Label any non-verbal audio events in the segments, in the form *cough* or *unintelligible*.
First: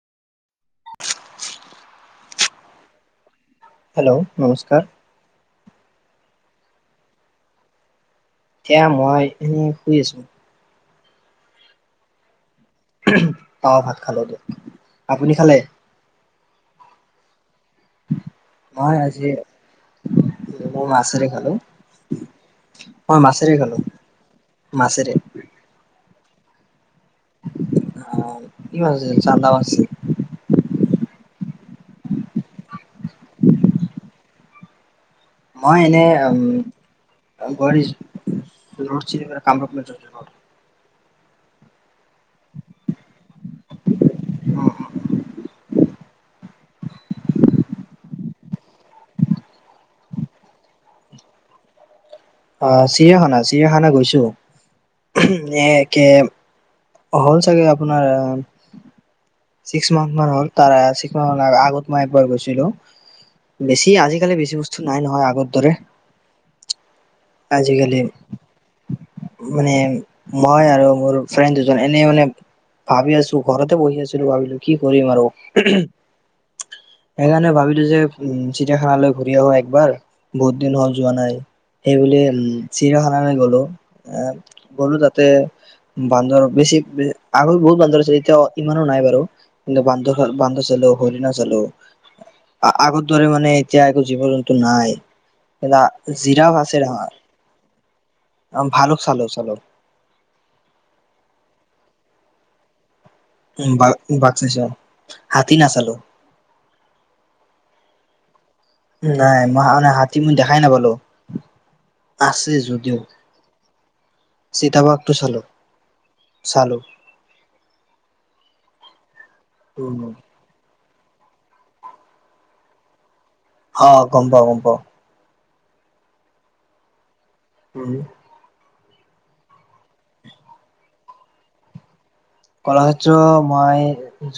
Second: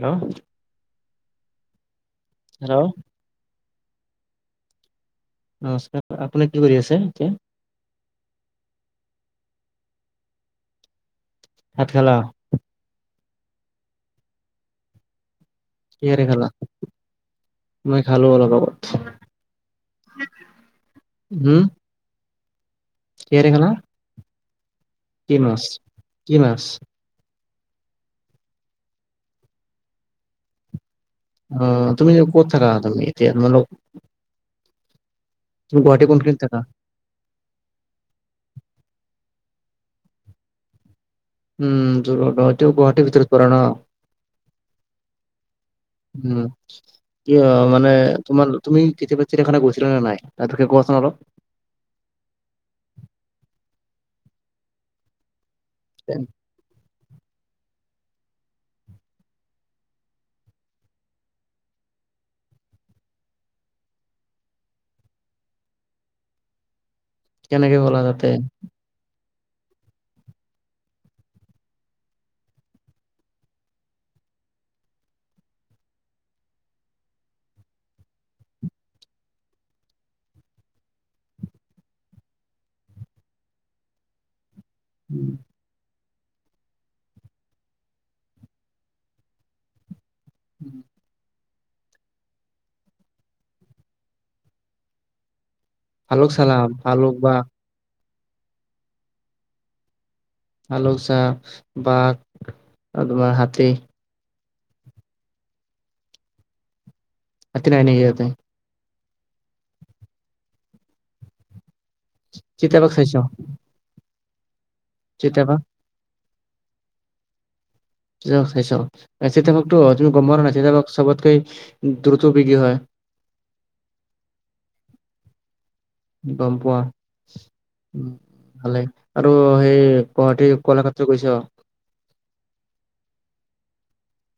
হ hello, hello নমস্কাৰ নমস্কাৰ, আপুনি কি কৰি আছে এতিয়া। সেয়া মই এনে শুই আছো। ভাত খালা? অ, ভাত খালো দে আপুনি খালে। কিহেৰে খালা? মই খালো অলপ মই আজি আগত। মই মাছেৰে খালো হুম মই মাছেৰে খালেদ। কি মাছ কি মাছ অহ, কি মাছ চান্দা আছে। অ, তুমি কত থাকা এতিয়া তোমালোক মই তুমি এনে গুৱাহাটী কোনখিনিত উম থাকা *unintelligible* *unintelligible* কামৰূপ মেত্ৰত উম জুৰোদ অ এইটো গুৱাহাটীৰ ভিতৰত পৰে ন? উম কিয় মানে তোমাৰ তুমি কেতিয়াবা চিৰিয়ানা গৈছিলা নে নাই তাত তোকে গছ *unintelligible* অ, চিৰিয়াখানা চিৰিয়াখানা গৈছো এ। হ'ল চাগে আপোনাৰ আ ছিক্স মান হল তিক্স ম আগত মই একবাৰ গৈছিলো। বেছি আজিকালি বেছি বস্তু নাই নহয় আগৰ দৰে। কেনেকে আজিকালি গ'লা তাতে। মানে মই আৰু মোৰ ফ্ৰেন দুজন। এনে মানে ভাবি আছো ঘৰতে বহি আছিলো ভাবিলো কি কৰিম আৰু। *inaudible* সেইকাৰণে ভাবিলো যে উম চিৰিয়াখানালৈ ঘূৰি আহো একবাৰ বহুত দিন হল যোৱা নাই। সেইবুলি উম, চিৰখানালে গ'লো, আ, গ'লো তাতে বান্দৰৰ বেছি বে আগত বহুত বান্দৰ আছিল, এতিয়া অ' ইমানো নাই বাৰু। কিন্তু বান্দৰৰ, বান্দৰ চালো, হৰিণা চা চালো। আ-আগৰ দৰে মানে এতিয়া একো জীৱ জন্তু নাই। ভালুক চালা জিৰা-জিৰাফ আছে ভালুক ডাঙৰ। বা অ' ভালো। খালো। চালো। আলক চাহ, বাঘ, আমাৰ হাাতি, বাঘ হাতী নাচালো। আতিনেনেতে। নাই মই মানে হাতী মই দেখাই নাপলো। আছে চিতাবাঘ যদিও, চাইছ চিতাবাগটো চালো চিতাবাঘ চালোঁ। চ চাই চিতাবকতো তুমি গম পোৱা নাই চাবক, চবতকেই দ্ৰুত বেগি হয়। অ, গমপাওঁ-গমপাওঁ গম পোৱা উম ভালে। আৰু সেই গুৱাহাটী কলাক্ষেত্ৰ গৈছ। কলাক্ষেত্ৰ মই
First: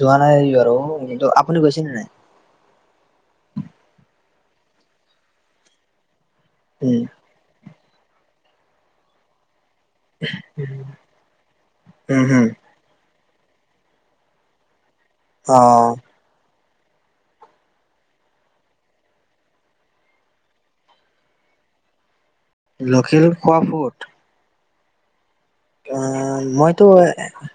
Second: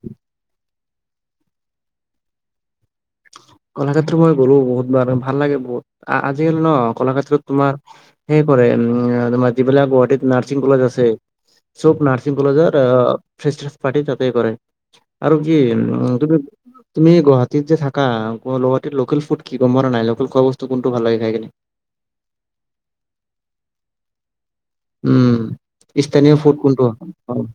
যোৱা নাই বাৰু কিন্তু আপুনি গৈছেনে নাই। কলাক্ষেত্ৰ মই গ'লো বহুত বাৰ ভাল লাগে বহুত আজিকালি ন উম কলাক্ষেত্ৰত তোমাৰ, সেই কৰে আৰু যিবিলাক গুৱাহাটীত নাৰ্ছিং কলেজ আছে চব নাৰ্ছিং হম কলেজৰ আ ফ্ৰেছ্ৰেছ পাৰ্টি তাতে কৰে আৰু অ কি তুমি তুমি গুৱাহাটীত যে থাকা, কাম, গুৱাহাটীত লোকেল ফুড কি? গম পোৱা নে নাই? লোকেল খোৱা বস্তু কোনটো ভাল লাগে, খাই কিনে? লোকেল খোৱা ফুড উম, অ স্থানীয় ফুড কোনটো মইতো হয়?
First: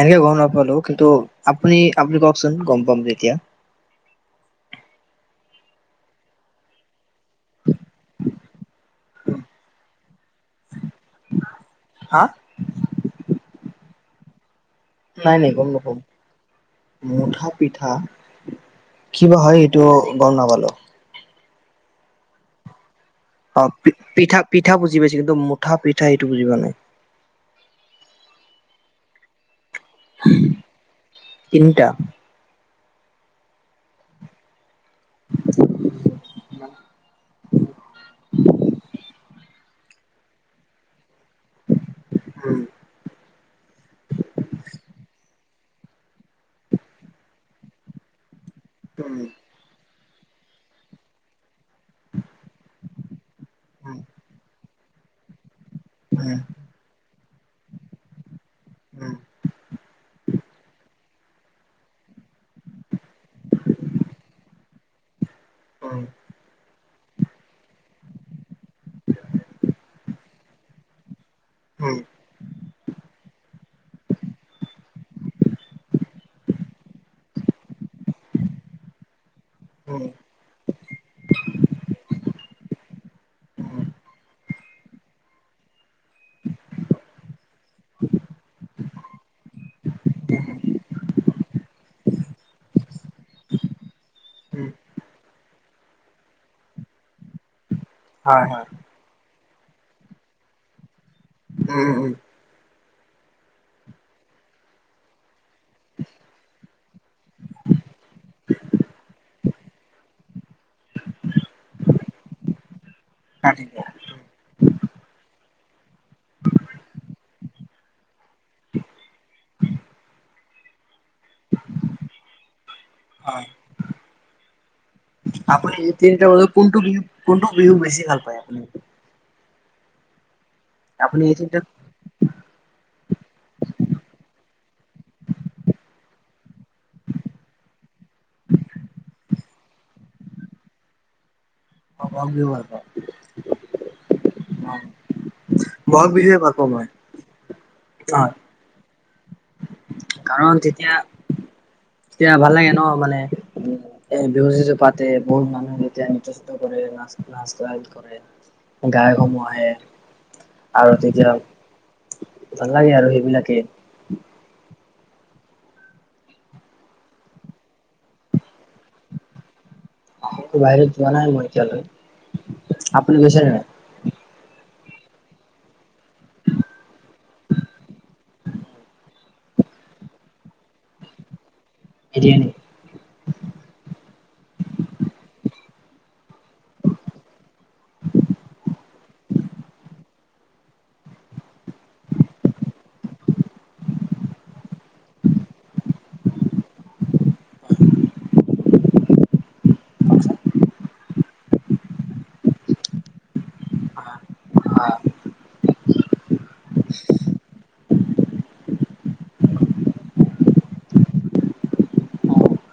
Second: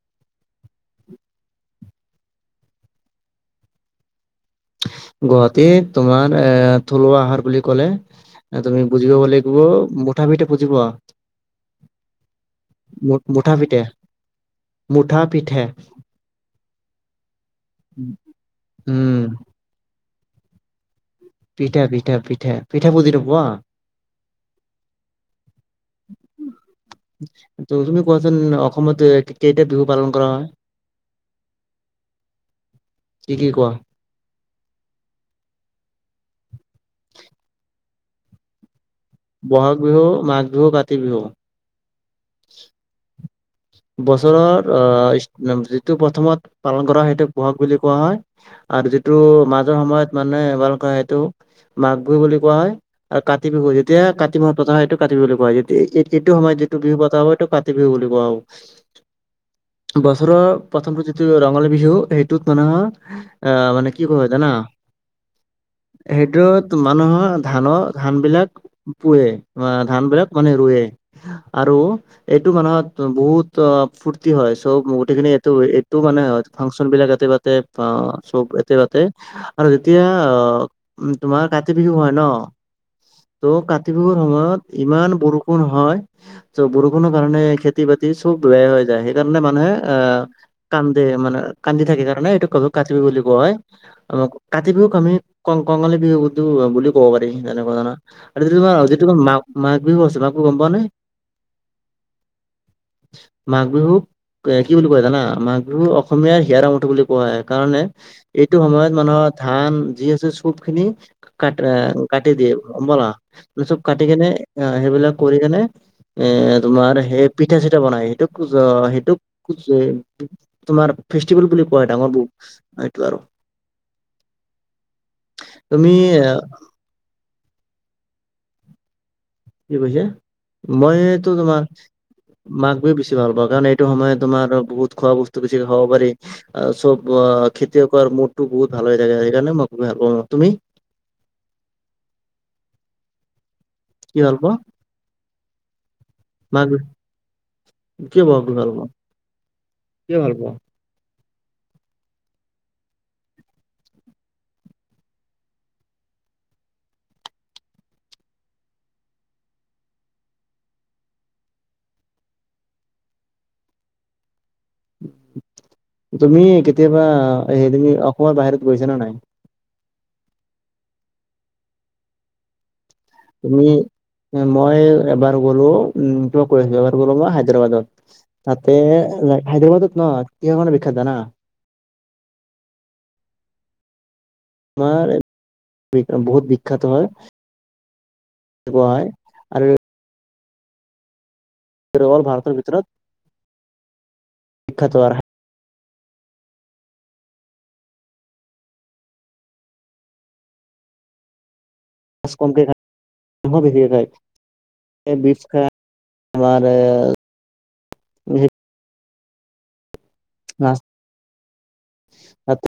এনেকে গম নাপালোঁ, কিন্তু আপুনি আপুনি কওকচোন, গম পাম তেতিয়া। গুৱাহাটীত তোমাৰ এ', থলুৱা আহাৰ বুলি ক'লে, এ', তুমি বুজি পাব লাগিব। মুঠা পিঠা বুজি পোৱা? হা মুঠ-মুঠা পিঠা। মুঠা নাই, নাই, পিঠা গম নাপাওঁ। মুঠা পিঠা, উম কিবা হয় এইটো? অহ'গ'ম নাপালোঁ। ফ্ৰীটে, ফ্ৰীটে, ফ্ৰীটে, ফ্ৰীটে বুজি নো অ' পিঠা পিঠা বুজি পাইছোঁ। কিন্তু মুঠা পিঠা সেইটো বুজি‌পোৱা নাই। ত তুমি কোৱাছোন? অসমত কেইটা বিহু পালন কৰা হয়? তিনিটা কি কি কোৱা। *inaudible* *unintelligible* ব'হাগ বিহু, মাঘ বিহু, কাতি বিহু। উম বছৰৰ অ' যিটো প্ৰথমত পালন কৰা সেইটোক বহাগ বুলি কোৱা হয়। আৰু উম, যিটো মাজৰ সময়ত মানে ভালকে সেইটো মাঘ বিহু বুলি কোৱা হয় আৰু কাতি বিহু উম, উম, যেতিয়া কাতি মাহত পতা হয় সেইতো কাতি বিহু বুলি কোৱা হয়। এ উম, উম, এইটো সময়ত যিটো বিহু পতা হয় এইটো কাতি বিহু বুলি কোৱা হয়। বছৰৰ প্ৰথম অসমত যিটো ৰঙালী বিহু সেইটোত মানে আঁ মানে কি হয় জানা- হেইটোত মানুহ দোনোহ ধানৰ ধান বিলাক পুৱে ধান বিলাক মানে ৰুৱে আৰু উম, এইটো মানুহত বহুত ত ফূৰ্তি হয় চব গোটেইখিনি এইটো এইটো মানে হয় ফাংচন বিলাক ইয়াতে পাতে অ চব ইয়াতে পাতে, আৰু উম, উম, যেতিয়া উম, অ উম তোমাৰ কাতি বিহু হয় ন ত' কাতি বিহুৰ সময়ত ইমান বৰষুণ হয় ত' বৰষুণৰ কাৰণে খেতি বাতি খুব বেয়া হৈ যায় সেইকাৰণে মানুহে আহ কান মানে কান্দি থাকে কাৰণে এইটো ক কাতি বিহু বুলি কোৱা হয় কাতি বিহুক আমি কঙালী। *unintelligible* বুলি ক'ব পাৰি তেনেকুৱা ধৰণৰ। আৰু হয় যিটো হয় তোমাৰ যিটো তোমাৰ মাঘ বিহু আছে মাঘ বিহু গম পোৱা নে। উম উম উম। মাঘ বিহুক কি বুলি কয় জানা? মাঘ বিহু অসমীয়াৰ হিয়াৰ আমঠু বুলি কোৱা হয় কাৰণে এইটো সময়ত মানুহৰ ধান যি আছে খুব খিনি ক কাটি দিয়ে মলা চব কাটি কেনে অঁ সেইবিলাক কৰি কেনে এ তোমাৰ সেই পিঠা চিঠা বনাই সেইটোক। *unintelligible* সেইটোক তোমাৰ ফেষ্টিভেল বুলি কয় ডাঙৰ বহুত সেইটো আৰু। *inaudible* হয় আপুনি তুমি এই তিনটা বিহু কোনটো বিহু কোনটো বিহু বেছি ভাল উম। কি কৈছে? মই এইটো তোমাৰ তিনিটাত মাঘ বিহু বেছি ভাল পাওঁ কাৰণ এইটো সময়ত তোমাৰ বহুত খোৱা বস্তু বেছি খাব পাৰি আৰু চব অ খেতিয়কৰ মুডটো বহুত ভাল হৈ থাকে, সেইকাৰণে মই খুব ভাল পাওঁ, তুমি? *unintelligible* কি ভাল পোৱা? অঁ বহাগ বিহুয়ে ভাল মাঘ পাওঁ বিহু মই। কিয় বহাগ বিহু ভাল পোৱা? কিয় ভাল পোৱা? কাৰণ তেতিয়া এতিয়া ভাল লাগে ন মানে উ এ বিহু যিটো পাতে বহুত মানুহে এতিয়া নৃত্য চিত কৰে। *inaudible* গায়ক সমূহ আহে। আৰু তেতিয়া ভাল লাগে আৰু এইবিলাকে। তুমি কেতিয়াবা এই তুমি অসমৰ বাহিৰত গৈছা নে নাই? অসমটোৰ বাহিৰত যোৱা নাই মই এতিয়ালৈ। আপুনি গৈছে নে তুমি নাই মই। এবাৰ গ'লো উম কিবা কৈ আছোঁ এবাৰ গলো মই হায়দৰাবাদত তাতে হায়দৰাবাদত। অ' কিহৰ কাৰণে বিখ্যাত জানা। বিৰিয়াণী। মই বহুত বিখ্যাত হয় কোৱা হয় আৰু। ভাৰতৰ ভিতৰত বিখ্যাত *inaudible* মাছ কমকে খাই মাংস বেছিকে অ', খাই। *unintelligible* অ'। *unintelligible*